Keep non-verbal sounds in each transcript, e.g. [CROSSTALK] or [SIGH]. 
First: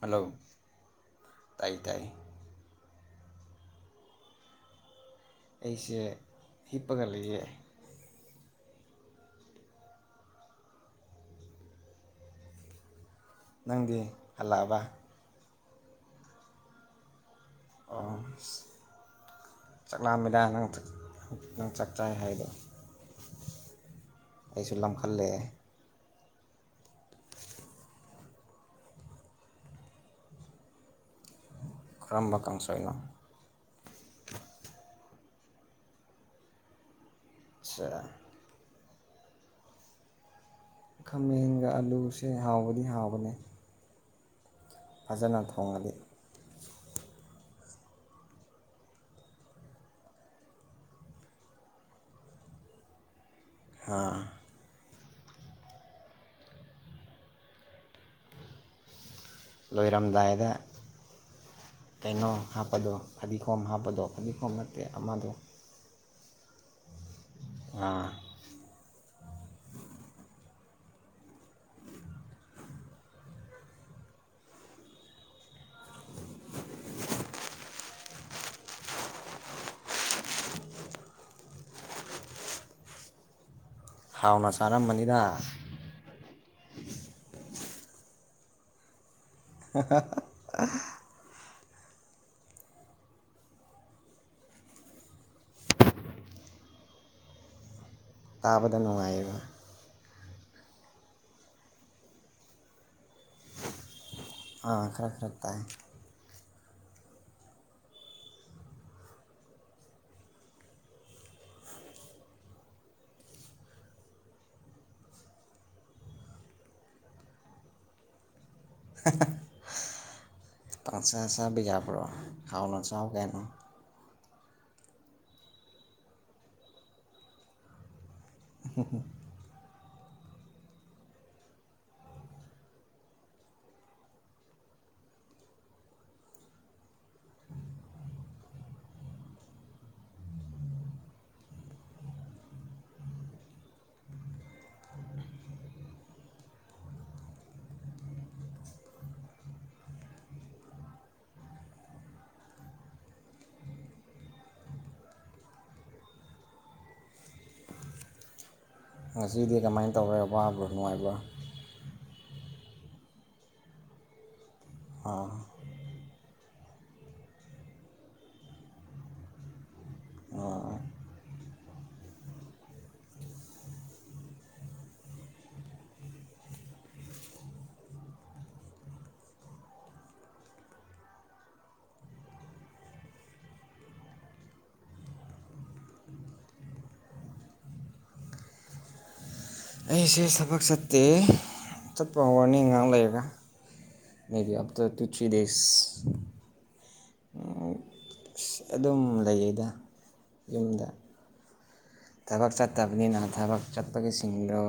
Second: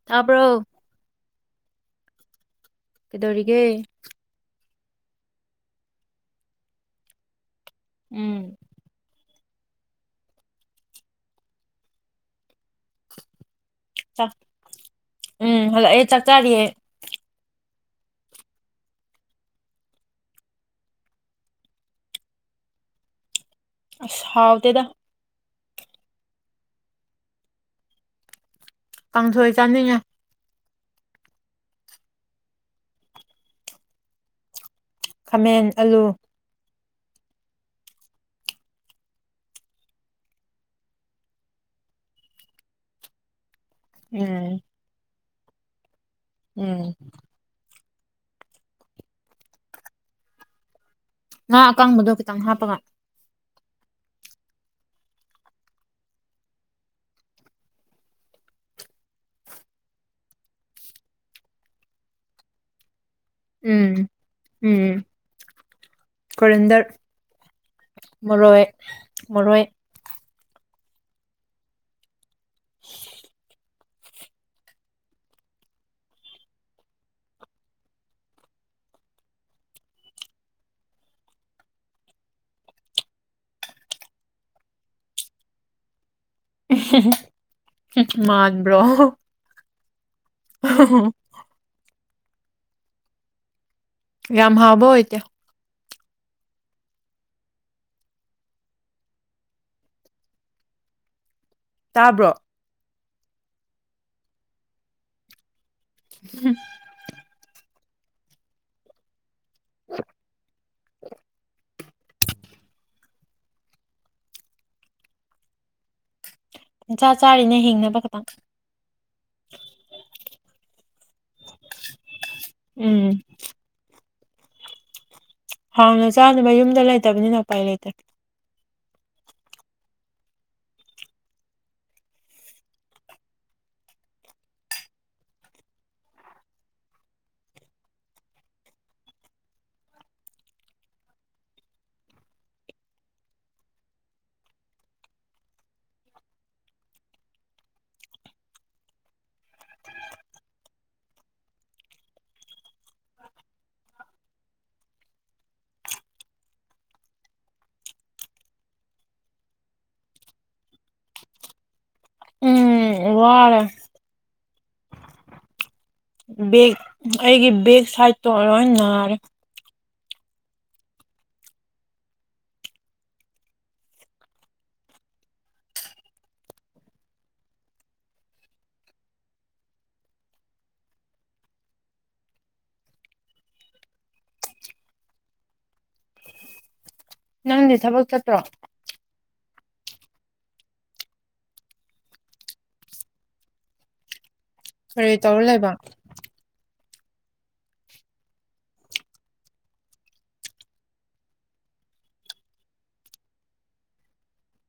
hello ꯇꯥꯕ꯭ꯔꯣ ꯇꯥꯏ ꯇꯥꯏ ꯀꯩꯗꯧꯔꯤꯒꯦ ꯑꯩꯁꯦ ꯍꯤꯞꯄꯒ ꯂꯩꯌꯦ ꯎꯝ ꯅꯪꯗꯤ ꯆꯥꯛ ꯍꯜꯂꯛꯑꯕ ꯎꯝ ꯍꯜꯂꯣ ꯑꯩ ꯆꯥꯛꯇꯥꯔꯤꯌꯦ ꯑ ꯆꯥꯛꯂꯥꯃꯤꯗꯥ ꯅꯪ ꯅꯪ ꯆꯥꯛ ꯆꯥꯏ ꯍꯥꯏꯗꯣ ꯑꯁ ꯍꯥꯎꯇꯦꯗ ꯑꯩꯁꯨꯂꯝ ꯈꯜꯂꯦ ꯀꯥꯡꯊꯣꯏ ꯆꯥꯅꯤꯡꯉꯦ ꯈꯔꯝꯕꯀꯡꯁꯣꯏꯅ ꯈꯥꯃꯦꯟ ꯑꯂꯨ ꯁ ꯈꯥꯃꯦꯟꯒ ꯑꯂꯨꯁꯦ ꯍꯥꯎꯕꯗꯤ ꯍꯥꯎꯕꯅꯦ ꯎꯝ ꯐꯖꯅ ꯊꯣꯡꯉꯜꯂꯤ ꯎꯝ ꯉ ꯑꯀꯥꯡꯕꯗꯣ ꯈꯤꯇꯪ ꯍꯥꯞꯄꯒ ꯍꯥ ꯂꯣꯏꯔꯝꯗꯥꯏꯗ ꯀꯩꯅꯣ ꯍꯥꯞꯄꯗꯣ ꯐꯗꯤꯒꯣꯝ ꯎꯝ ꯍꯥꯞꯄꯗꯣ ꯐꯗꯤꯒꯣꯝ ꯅꯠꯇꯦ ꯑꯃꯗꯣ ꯀꯔꯤꯟꯗꯔ ꯑꯥ ꯃꯔꯣꯏ ꯃꯔꯣꯏ [UNINTELLIGIBLE] ꯍꯥꯎꯅ ꯆꯥꯔꯝꯕꯅꯤꯗ ꯃꯥꯕ꯭ꯔ [UNINTELLIGIBLE] [UNINTELLIGIBLE] ꯒꯝꯍꯕ ꯏꯇ ꯇꯥꯕꯗ ꯅꯨꯡꯉꯥꯏꯌꯦꯕ ꯇꯥꯕ꯭ꯔꯣ ꯑꯥ ꯈꯔ ꯈꯔꯛꯇꯥꯦ ꯎꯝ [UNINTELLIGIBLE] [UNINTELLIGIBLE] ꯏ ꯆꯆꯥ ꯆꯥꯔꯤꯅ ꯍꯤꯡꯅꯕ ꯈꯤꯇꯪ [UNINTELLIGIBLE] ꯄꯥꯛ ꯁꯁ ꯖꯥ ꯄꯔꯛ ꯍꯥꯎꯅ ꯎꯝ ꯆꯥꯎꯥꯎ ꯀꯥꯏꯅꯣ ꯍꯥꯎꯅ ꯆꯥꯅꯕ ꯌꯨꯝꯗ ꯂꯩꯇꯕꯅꯤꯅ ꯎꯄꯥꯏ ꯂꯩꯇ꯭ꯔꯦ ꯍ ꯍꯣ ꯉꯁꯤꯗꯤ ꯀꯃꯥꯏꯅ ꯇꯧꯔꯦ ꯋꯥꯕ ꯅꯨꯡꯉꯥꯏꯕ꯭ꯔꯥ ꯋꯥꯔ ꯑ ꯕꯦꯛ ꯑꯩꯒꯤ ꯕꯦꯛ ꯁꯥꯏꯗꯠꯇꯣ ꯂꯣꯏ ꯅꯥꯔꯦ ꯅꯪꯗꯤ ꯊꯕꯛ ꯆꯠꯇ꯭ꯔꯣ ꯑꯩꯁꯦ ꯊꯕꯛ ꯆꯠꯇꯦ ꯆꯠꯄ ꯋꯥꯔꯅꯤꯡ ꯉꯥꯏꯍꯥꯛ ꯂꯩꯔꯒ ꯃꯦꯕꯤ ꯑꯐꯇꯔ ꯇꯨ ꯀꯔꯤ ꯊ꯭ꯔꯤ ꯇꯧꯔ ꯗꯦꯁ ꯂꯩꯕ ꯑꯗꯨꯝ ꯂꯩꯌꯦꯗ ꯌꯨꯝꯗ ꯊꯕꯛ ꯆꯠꯇꯕꯅꯤꯅ ꯊꯕꯛ ꯆꯠꯄꯒꯤꯁꯤꯡꯗꯣ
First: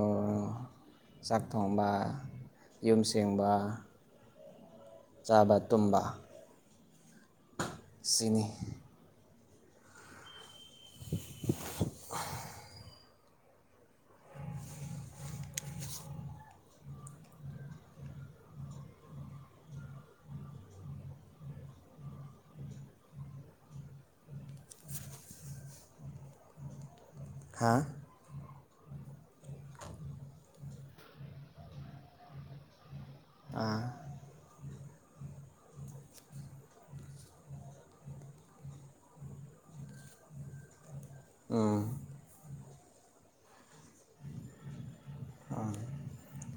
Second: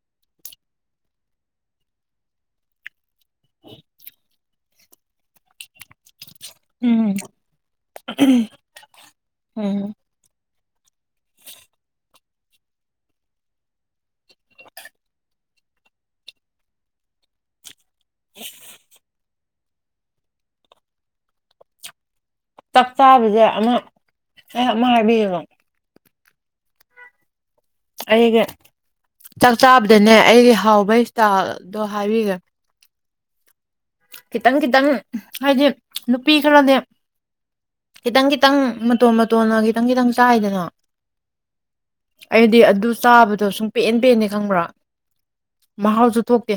ꯁꯥꯥꯛꯇꯣꯡ ꯌꯨꯝ ꯑꯁꯦꯡꯕ ꯆꯥꯕ ꯇꯨꯝꯕ ꯎꯝ ꯁꯤꯅꯤ ꯍꯝ [INAUDIBLE] [INAUDIBLE] ꯆꯞ ꯆꯥꯕꯁꯦ ꯑꯃ ꯑꯦ ꯑꯃ ꯍꯥꯏꯕꯤꯌꯅꯣ ꯍꯥ ꯑꯩꯒ ꯆꯥꯛ ꯆꯥꯕꯗꯅꯦ ꯑꯩꯒꯤ ꯍꯥꯎꯕ ꯏꯁꯇꯥꯜꯗꯣ ꯍꯥꯏꯕꯤꯈꯦ ꯑꯥ ꯈꯤꯇꯪ ꯈꯤꯇꯪ ꯍꯥꯏꯗꯤ ꯅꯨꯄꯤ ꯈꯔꯅꯦ ꯈꯤꯇꯪ ꯈꯤꯇꯪ ꯃꯇꯣꯟ ꯃꯇꯣꯟꯅ ꯈꯤꯇꯪ ꯈꯤꯇꯪ ꯆꯥꯏꯗꯅꯣ ꯎꯝ ꯑꯩꯗꯤ ꯑꯗꯨ ꯆꯥꯕꯗꯣ ꯁꯨꯝ ꯄꯦꯟ ꯄꯦꯟꯅꯤ ꯈꯪꯕ꯭ꯔꯥ ꯃꯍꯥꯎꯁꯨ ꯊꯣꯛꯇꯦ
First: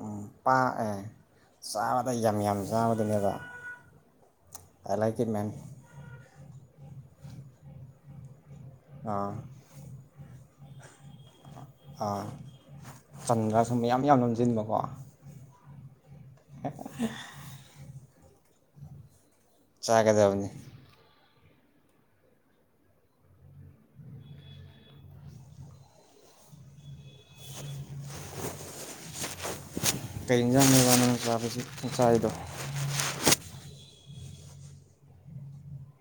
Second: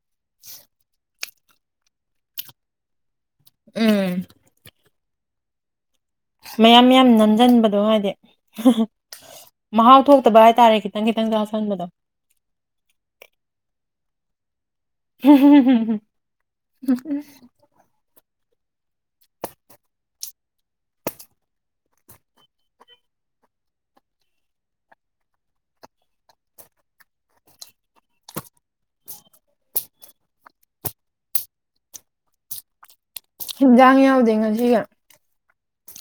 ꯎꯝ ꯄꯥꯛꯑ ꯆꯥꯕꯗ ꯌꯥꯝ ꯌꯥꯝ ꯆꯥꯕꯗꯨꯅꯦꯕ ꯎꯝ ꯆ ꯆꯤꯃꯦꯟ ꯃꯌꯥꯝ ꯃꯌꯥꯝ ꯅꯝꯁꯤꯟꯕꯗꯣ ꯍꯥꯏꯗꯤ ꯑꯥ ꯃꯍꯥꯎ ꯊꯣꯛꯇꯕ ꯍꯥꯏꯇꯥꯔꯦ ꯈꯤꯇꯪ ꯈꯤꯇꯪ ꯆꯥꯁꯟꯕꯗꯣ ꯑꯥ ꯆꯟꯒ꯭ꯔꯥ ꯁꯨꯝ ꯌꯥꯝ ꯌꯥꯝ ꯅꯣꯝꯁꯤꯟꯕꯀꯣ [INAUDIBLE] ꯆꯥꯒꯗꯕꯅꯤ [INAUDIBLE] ꯀꯩ ꯌꯦꯟꯁꯥꯡꯅ ꯋꯥꯅꯅ ꯆꯥꯕꯁꯤ ꯆꯥꯏꯔꯤꯗꯣ ꯍꯤꯟꯖꯥꯡ ꯌꯥꯎꯗꯦ ꯉꯁꯤꯒ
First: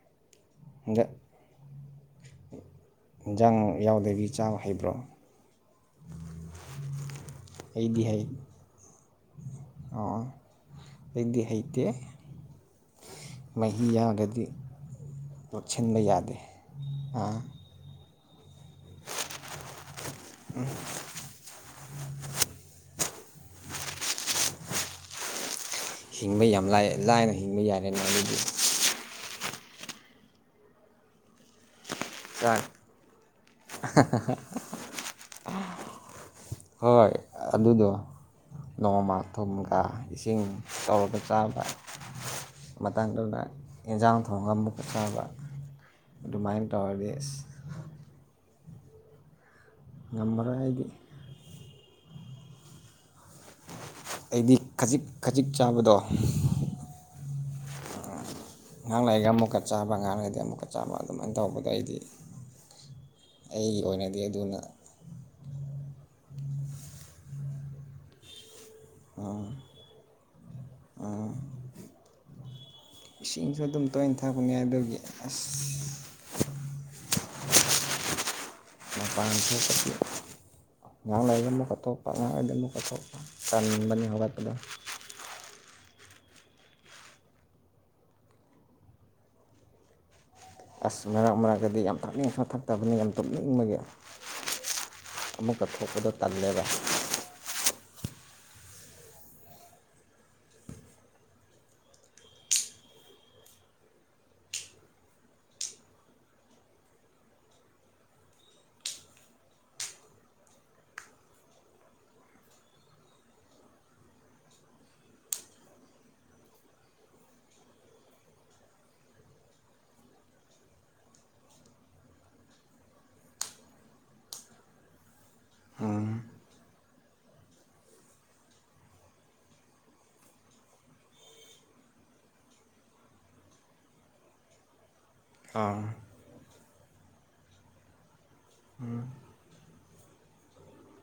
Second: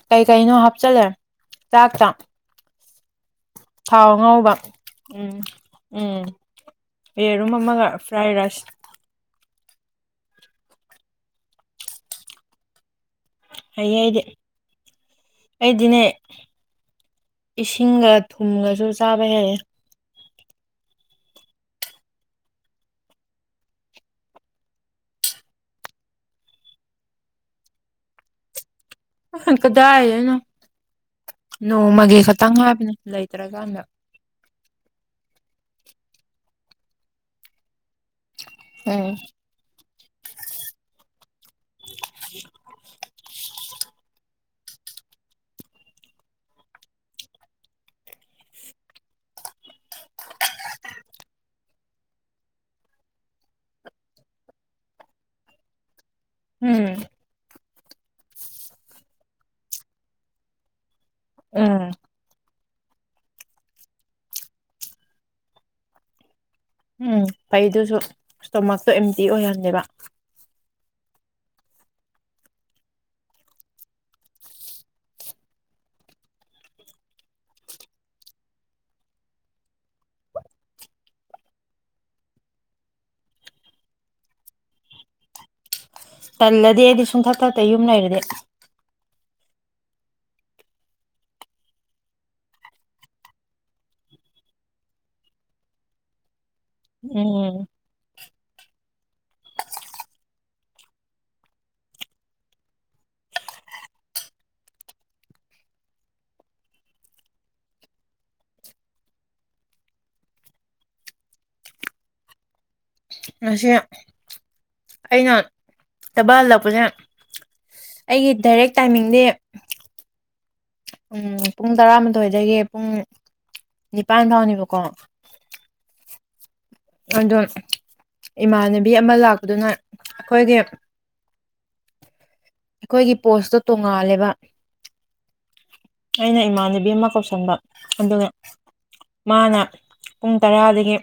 ꯀꯩꯀꯩꯅꯣ ꯍꯥꯞꯆꯜꯂ ꯍꯟꯗꯛ ꯆꯥꯛꯇ ꯏꯟꯖꯥꯡ ꯊꯥꯎ ꯌꯥꯎꯗꯕꯤ ꯉꯧꯕ ꯆꯥꯕ ꯍꯩꯕ꯭ꯔꯣ ꯎꯝ ꯎꯝ ꯄꯔꯨꯝ ꯑꯃꯒ ꯐ꯭ꯔꯥꯏ ꯔꯥꯏꯁ ꯑꯣ ꯑꯩꯗꯤ ꯍꯩꯗꯤ ꯃꯍꯤ ꯍꯩꯌꯦ ꯑꯩꯗꯤ ꯌꯥꯒꯗꯤ ꯑꯩꯗꯤꯅꯦ ꯑꯥ ꯏꯁꯤꯡꯒ ꯊꯨꯝꯒꯁꯨ ꯆꯥꯕ ꯍꯩꯑꯦ ꯎꯝ ꯍꯤꯡꯕ ꯌꯥꯝ ꯂꯥꯏ ꯂꯥꯏꯅ ꯍꯤꯡꯕ ꯌꯥꯔꯦꯅ ꯑꯗꯨꯗꯤ ꯍꯅ ꯀꯗꯥꯑꯅ ꯅꯣꯡꯃꯒꯤ ꯈꯇꯪ ꯍꯥꯏꯕꯅ ꯂꯩꯇ꯭ꯔꯀꯥꯟꯗ ꯍꯣꯏ ꯑꯗꯨꯗꯣ ꯎꯝ ꯅꯣꯡꯃ ꯊꯨꯝꯒ ꯏꯁꯤꯡ ꯇꯧꯔꯒ ꯆꯥꯕ [INAUDIBLE] ꯃꯇꯥꯡꯗꯨꯅ ꯌꯦꯟꯖꯥꯡ ꯊꯣꯡꯒ ꯑꯃꯨꯛꯀ ꯆꯕ ꯑꯗꯨꯃꯥꯏꯅ ꯇꯥꯔꯁ ꯉꯝꯃꯔ ꯑꯩꯗꯤ ꯑꯩꯗꯤ ꯈꯖꯤꯛ ꯈꯖꯤꯛ ꯆꯥꯕꯗꯣ ꯎꯝ ꯉꯍꯥꯡ ꯂꯩꯒ ꯑꯃꯨꯛꯀ ꯆꯥꯕ ꯉꯍꯥꯡ ꯂꯩꯉꯩꯗꯒꯤ ꯑꯃꯨꯛꯀ ꯆꯥꯕ ꯑꯗꯨꯃꯥꯏꯅ ꯇꯧꯕꯗ ꯎꯝ ꯑꯩꯗꯤ ꯑꯩꯒꯤ ꯑꯣꯏꯅꯗꯤ ꯑꯗꯨꯅ ꯎꯝ ꯐꯩꯗꯨꯁꯨ ꯏꯁꯇꯣꯃꯛꯇꯣ ꯑꯦꯝꯇꯤ ꯑꯣꯏꯍꯟꯅꯦꯕ ꯑ ꯏꯁꯤꯡꯁꯨ ꯑꯗꯨꯝ ꯇꯣꯏꯅ ꯊꯥꯛꯄꯅꯦ ꯑꯗꯨꯒꯤ ꯑꯁ ꯃ ꯄꯥꯡꯁꯨꯄꯤ ꯉ ꯂꯩ ꯑꯝ ꯃꯀ ꯇꯣꯛꯄ ꯉꯖꯝ ꯃꯀ ꯇꯣꯛꯄ ꯀ ꯃꯕꯥꯅꯤ ꯍꯔꯣꯏ ꯇꯗ ꯇꯜꯂꯗꯤ ꯑꯩꯗꯤ ꯁꯨꯡꯊꯛ ꯊꯛꯇ ꯌꯨꯝ ꯂꯩꯔꯗꯤ ꯑꯁ ꯃꯔꯛ ꯃꯔꯛꯇꯗꯤ ꯌꯥꯝ ꯊꯥꯛꯅꯤꯡ ꯊꯛꯇꯕꯅꯤ ꯌꯥꯝ ꯇꯨꯞꯅꯤꯡꯕꯒꯤ ꯑꯃꯨꯀꯛ ꯊꯣꯛꯄꯗꯣ ꯇꯜꯂꯦꯕ ꯎꯝ ꯉꯁꯤ ꯑꯩꯅ ꯊꯕꯥꯜꯜꯂꯛꯄꯁꯦ ꯑꯩꯒꯤ ꯗꯥꯏꯔꯦꯛ ꯇꯥꯏꯃꯤꯡꯗꯤ ꯎꯝ ꯄꯨꯡ ꯇꯔꯥꯃꯥꯊꯣꯏꯗꯒꯤ ꯄꯨꯡ ꯅꯤꯄꯥꯟ ꯐꯥꯎꯅꯦꯕꯀꯣ ꯑꯗꯣ ꯏꯃꯥꯟꯅꯕꯤ ꯑꯃ ꯂꯥꯛꯄꯗꯨꯅ ꯑꯩꯈꯣꯏꯒꯤ ꯍ ꯑꯩꯈꯣꯏꯒꯤ ꯄꯣꯁꯇꯣ ꯇꯣꯡꯉꯥꯜꯂꯦꯕ ꯑꯥ ꯑꯩꯅ ꯏꯃꯥꯟꯅꯕꯤ ꯑꯃ ꯀꯧꯁꯟꯕ ꯑꯗꯨꯒ ꯃꯥꯅ ꯄꯨꯡ ꯇꯔꯥꯗꯒꯤ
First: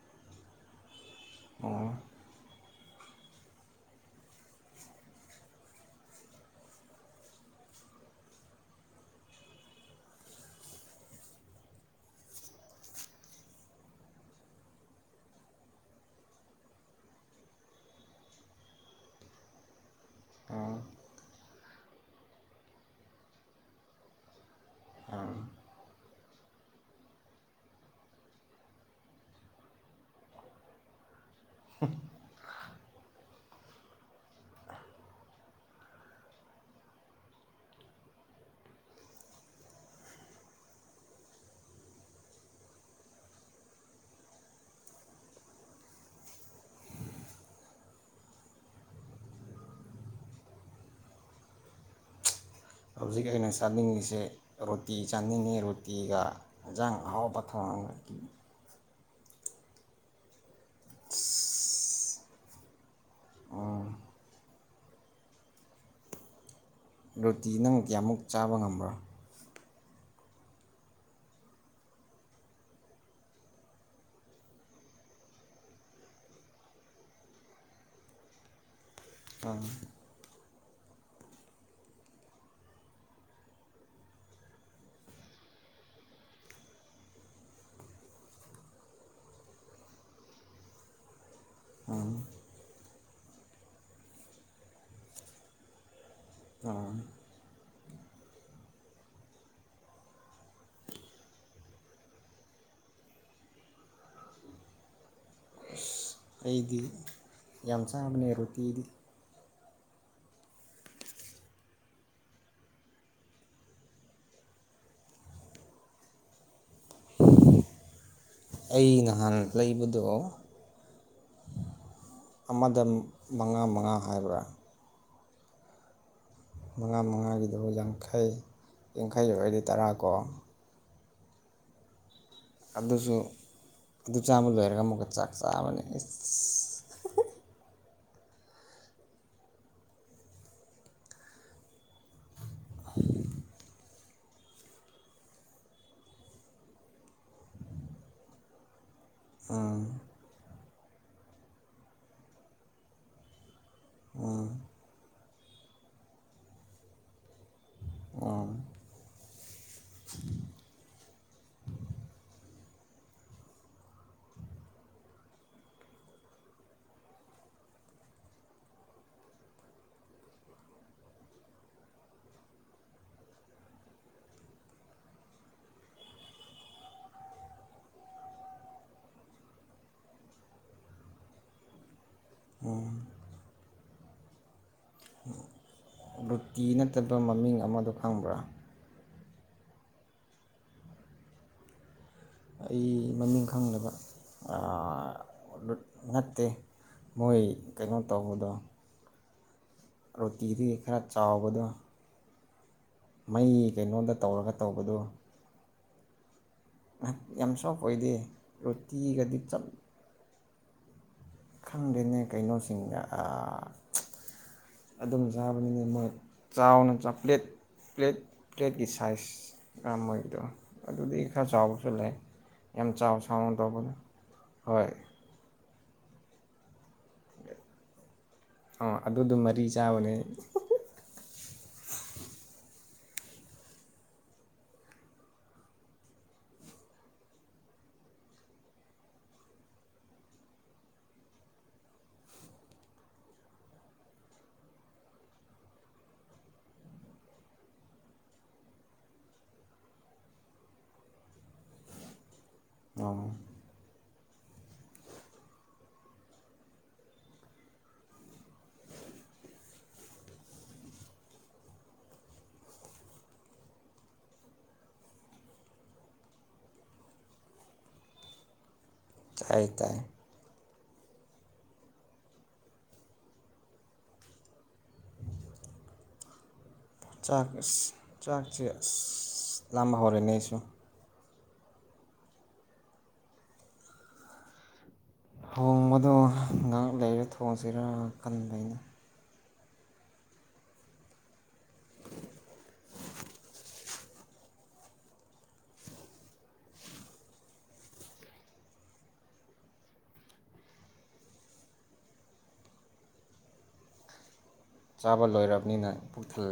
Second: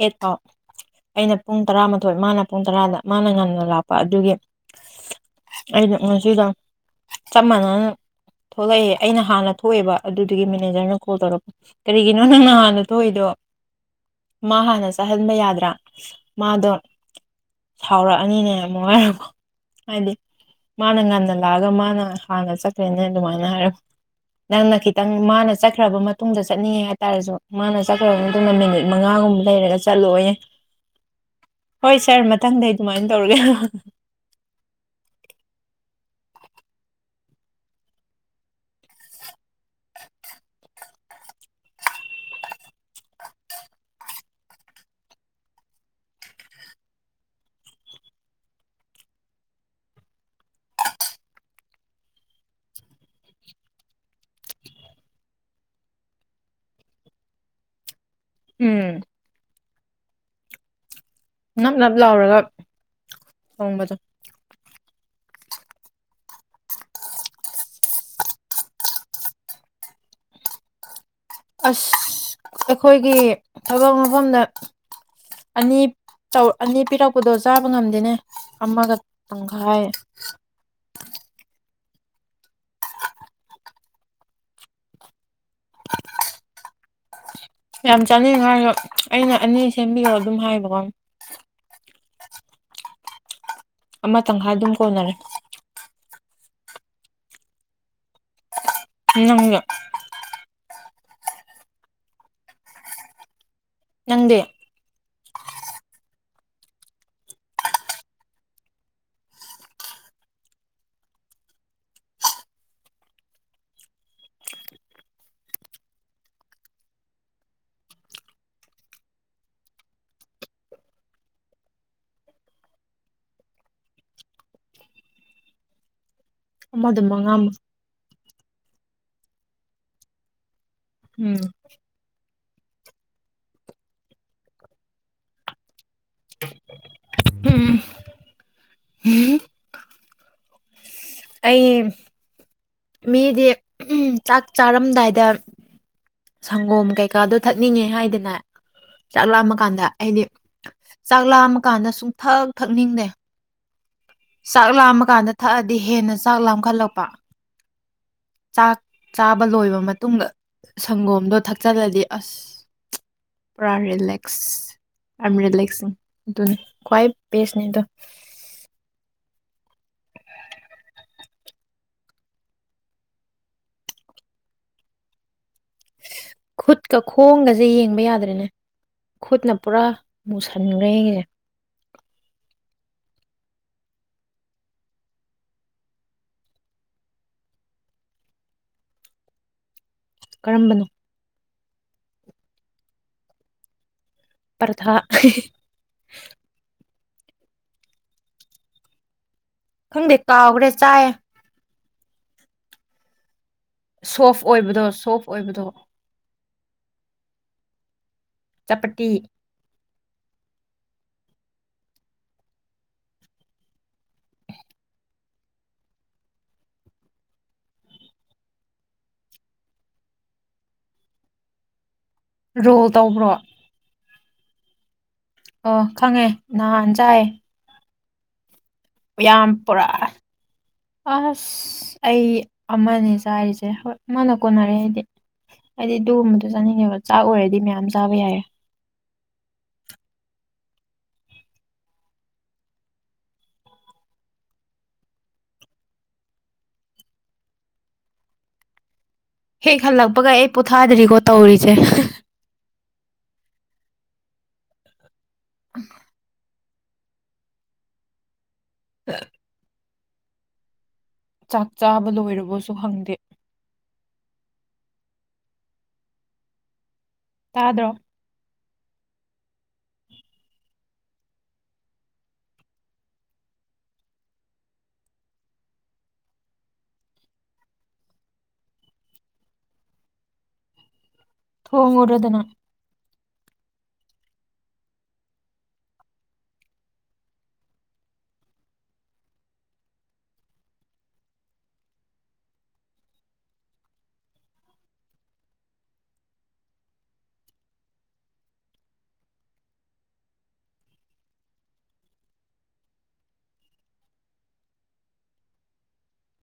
ꯑꯩꯠ ꯐꯥꯎ ꯑꯩꯅ ꯄꯨꯡ ꯇꯔꯥꯃꯥꯊꯣꯏ ꯃꯥꯅ ꯄꯨꯡ ꯇꯔꯥꯗ ꯃꯥꯅ ꯉꯟꯅ ꯂꯥꯛꯄ ꯑꯗꯨꯒꯤ ꯑꯩꯅ ꯉꯁꯤꯗ ꯆꯞ ꯃꯥꯟꯅꯅ ꯊꯣꯛꯂꯛꯑꯦ ꯑꯩꯅ ꯍꯥꯟꯅ ꯊꯣꯛꯑꯦꯕ ꯑꯗꯨꯗꯨꯒꯤ ꯃꯦꯅꯦꯖꯔꯅ ꯀꯣꯜ ꯇꯧꯔꯛꯄ ꯀꯔꯤꯒꯤꯅꯣ ꯅꯪꯅ ꯍꯥꯟꯅ ꯊꯣꯛꯏꯗꯣ [UNINTELLIGIBLE] ꯃꯥ ꯍꯥꯟꯅ ꯆꯠꯍꯟꯕ ꯌꯥꯗ꯭ꯔꯥ ꯃꯥꯗꯣ ꯁꯥꯎꯔꯛꯑꯅꯤꯅꯦ ꯑꯃꯛꯉꯔꯕꯣ ꯍꯥꯏꯗꯤ ꯃꯥꯅ ꯉꯟꯅ ꯂꯥꯛꯑꯒ ꯃꯥꯅ ꯍꯥꯟꯅ ꯆꯠꯈ꯭ꯔꯦꯅꯦ ꯑꯗꯨꯃꯥꯏꯅ ꯍꯥꯏꯔ ꯅꯪꯅ ꯈꯤꯇꯪ ꯃꯥꯅ ꯆꯠꯈ꯭ꯔꯕ ꯃꯇꯨꯡꯗ ꯆꯠꯅꯤꯡꯉꯦ ꯍꯥꯏꯇꯥꯔꯁꯨ ꯃꯥꯅ ꯆꯠꯈ꯭ꯔꯕ ꯃꯇꯨꯡꯅ ꯃꯤꯅꯤꯠ ꯃꯉꯥꯒꯨꯝꯕ ꯂꯩꯔꯒ ꯆꯠꯂꯣꯑꯣꯅꯦ ꯍꯣꯏꯔ ꯃꯊꯪꯗ ꯁꯨꯃꯥꯏꯅ ꯇꯧꯔꯒꯦ ꯍꯧꯖꯤꯛ ꯑꯩꯅ ꯆꯥꯅꯤꯡꯉꯤꯁꯦ ꯔꯣꯇꯤ ꯆꯥꯅꯤꯡꯉꯤ ꯔꯣꯇꯤꯒ ꯌꯦꯟꯖꯥꯡ ꯑꯍꯥꯎꯕ ꯊꯣꯡꯦ ꯑ ꯎꯝ ꯅꯞ ꯅꯞ ꯂꯥꯎꯔꯒ ꯊꯣꯡꯕꯗꯣ ꯔꯣꯇꯤ ꯅꯪ ꯀꯌꯥꯃꯨꯛ ꯆꯥꯕ ꯉꯝꯕ꯭ꯔꯣ ꯑꯁ ꯑꯩꯈꯣꯏꯒꯤ ꯊꯕꯛ ꯃꯐꯝꯗ ꯑꯅꯤ ꯑꯅꯤ ꯄꯤꯔꯛꯄꯗꯣ ꯆꯥꯕ ꯉꯝꯗꯦꯅꯦ ꯑꯃꯒ ꯑꯡꯈꯥꯏ [UNINTELLIGIBLE] ꯌꯥꯝ ꯆꯥꯅꯤꯡꯉꯥꯏꯣ ꯑꯩꯅ ꯑꯅꯤ ꯁꯦꯝꯕꯤꯔꯣ ꯑꯗꯨꯝ ꯍꯥꯏꯕꯀꯣ ꯑꯃꯇꯪ ꯍꯥꯏꯥ ꯑꯗꯨꯝ ꯀꯣꯟꯅꯔꯦ ꯎꯝ ꯎ ꯅꯪꯗꯦ ꯑꯩꯗꯤ ꯌꯥꯝ ꯆꯥꯕꯅꯦ ꯔꯣꯇꯤꯗꯤ ꯑꯩ ꯅꯍꯥꯟ ꯂꯩꯕꯗꯣ ꯑꯃꯗ ꯃꯉꯥ ꯃꯉꯥ ꯍꯥꯏꯕ꯭ꯔꯥ ꯃꯉꯥ ꯃꯉꯥꯒꯤꯗꯨꯕꯨ ꯌꯥꯡꯈꯩ ꯌꯥꯡꯈꯩ ꯑꯣꯏꯔꯦ ꯇꯔꯥꯀꯣ ꯎꯝ ꯑꯗꯨꯁꯨ ꯑꯗꯨ ꯆꯥꯝꯃ ꯂꯣꯏꯔꯒ ꯑꯃꯨꯛꯀ ꯆꯥꯛ ꯆꯥꯕꯅꯤ ꯎꯝ ꯎꯝ ꯑꯩ ꯃꯤꯗꯤ ꯆꯥꯛ ꯆꯥꯔꯝꯗꯥꯏꯗ ꯁꯪꯒꯣꯝ ꯀꯩꯀꯥꯗꯣ ꯊꯛꯅꯤꯡꯉꯦ ꯍꯥꯏꯗꯅ ꯆꯥꯛ ꯂꯥꯑꯃ ꯀꯥꯟꯗ ꯑꯩꯗꯤ ꯆꯥꯛ ꯂꯥꯝꯃ ꯀꯥꯟꯗ ꯁꯨꯝ ꯊꯛ ꯊꯛꯅꯤꯡꯗꯦ ꯆꯥꯛ ꯂꯥꯝꯃꯀꯥꯟꯗ ꯊꯛꯑꯗꯤ ꯍꯦꯟꯅ ꯆꯥꯛ ꯂꯥꯝꯈꯠꯂꯛꯄ ꯆꯥꯛ ꯆꯥꯕ ꯂꯣꯏꯕ ꯃꯇꯨꯡꯗ ꯁꯪꯒꯣꯝ ꯗꯣ ꯊꯛꯆꯜꯂꯗꯤ ꯑꯁ ꯄꯨꯔꯥ ꯔꯤꯂꯦꯛꯁ ꯑꯔꯤꯂꯁꯤ ꯑꯗꯨꯅ ꯈ꯭ꯋꯥ ꯦꯁꯅꯦꯗꯣ ꯈꯨꯠꯀ ꯈꯣꯡꯒꯁꯦ ꯌꯦꯡꯕ ꯌꯥꯗ꯭ꯔꯦꯅꯦ ꯈꯨꯠꯅ ꯄꯨꯔꯥ ꯃꯨꯁꯟꯈ꯭ꯔꯦꯁꯦ [UNINTELLIGIBLE] ꯔꯨꯇꯤ ꯅꯠꯇꯕ ꯃꯃꯤꯡ ꯑꯃꯗꯣ ꯈꯪꯕ꯭ꯔꯥ ꯀꯔꯝꯕꯅꯣ ꯑꯩ ꯃꯃꯤꯡ ꯈꯪꯅꯕ ꯄꯔꯊꯥ ꯅꯠꯇꯦ ꯃꯣꯏ ꯀꯩꯅꯣ ꯇꯧꯕꯗꯣ ꯈꯪꯗꯦ ꯔꯣꯇꯤꯗꯨ ꯀꯥꯎꯈ꯭ꯔꯦ ꯈꯔ ꯆꯥꯏ ꯆꯥꯎꯕꯗꯣ ꯃꯩ ꯀꯩꯅꯣꯗ ꯁꯣꯐ ꯇꯧꯔꯒ ꯑꯣꯏꯕꯗꯣ ꯁꯣꯐ ꯑꯣꯏꯕꯗꯣ ꯉꯍꯥꯛ ꯌꯥꯝ ꯁꯣꯞ ꯑꯣꯏꯗꯦ ꯆꯄꯇꯤ ꯔꯣꯇꯤꯒꯗꯤ ꯆꯠꯂ ꯈꯪꯗꯦꯅꯦ ꯀꯩꯅꯣꯁꯤꯡꯗ ꯑꯗꯨꯝ ꯆꯥꯕꯅꯤꯅ ꯃꯣꯏ ꯆꯥꯎꯅ ꯆꯥꯄ꯭ꯂꯦꯠ ꯄ꯭ꯂꯦꯠ ꯄ꯭ꯂꯦꯠꯀꯤ ꯁꯥꯏꯖ ꯃꯣꯏꯒꯤꯗꯣ ꯑꯗꯨꯗꯤ ꯈꯔ ꯆꯥꯎꯕꯁꯨ ꯂꯩ ꯑ ꯔꯣꯜ ꯆꯥꯎ ꯁ ꯇꯧꯕ꯭ꯔꯣ ꯇꯧꯕꯅꯤ ꯍꯣꯏ ꯑꯣ ꯈꯪꯉꯦ ꯅꯍꯥꯟ ꯆꯥꯏꯌꯦꯦ ꯑꯥ ꯑꯗꯨꯗꯣ ꯌꯥꯝ ꯃꯔꯤ ꯄꯨꯔꯛ ꯆꯥꯕꯅꯦ ꯑꯁ ꯑꯩ ꯑꯃꯅꯦ ꯆꯥꯔꯤꯁꯦ ꯍꯣꯏ ꯃꯥꯅ ꯀꯣꯟꯅꯔꯦ ꯍꯥꯏꯗꯤ ꯑꯩꯗꯤ ꯑꯗꯨꯒꯒꯨꯝꯕꯗꯣ ꯆꯥꯅꯤꯡꯉꯦꯕ ꯆꯥꯛ ꯑꯣꯏꯔꯗꯤ ꯃꯌꯥꯝ ꯆꯥꯕ ꯌꯥꯏꯦ ꯍꯦꯛ ꯍꯜꯂꯛꯄꯒ ꯑꯩ ꯄꯣꯊꯥꯗ꯭ꯔꯤꯀꯣ ꯇꯧꯔꯤꯁꯦ ꯑ ꯎꯝ ꯎ ꯆꯥꯛ ꯆꯥꯕ ꯂꯣꯏꯔꯕꯁꯨ ꯍꯪꯗꯦ ꯇꯥꯗ꯭ꯔꯣ ꯆ ꯇꯥꯏ ꯆꯥꯛ ꯑ ꯆꯥꯛꯁꯦ ꯑꯁ ꯂꯥꯝꯕ ꯍꯧꯔꯦꯅꯦ ꯑꯩꯁꯨ ꯊꯣꯡꯉ꯭ꯔꯗꯅ ꯊꯣꯡꯕꯗꯣ ꯉꯥꯏꯍꯥꯛ ꯂꯩꯔꯥ ꯊꯣꯡꯁꯤꯔꯥ ꯀꯟꯅ ꯂꯩꯅ ꯆꯥꯕ ꯂꯣꯏꯔꯕꯅꯤꯅ ꯄꯨꯛ ꯊꯜꯂ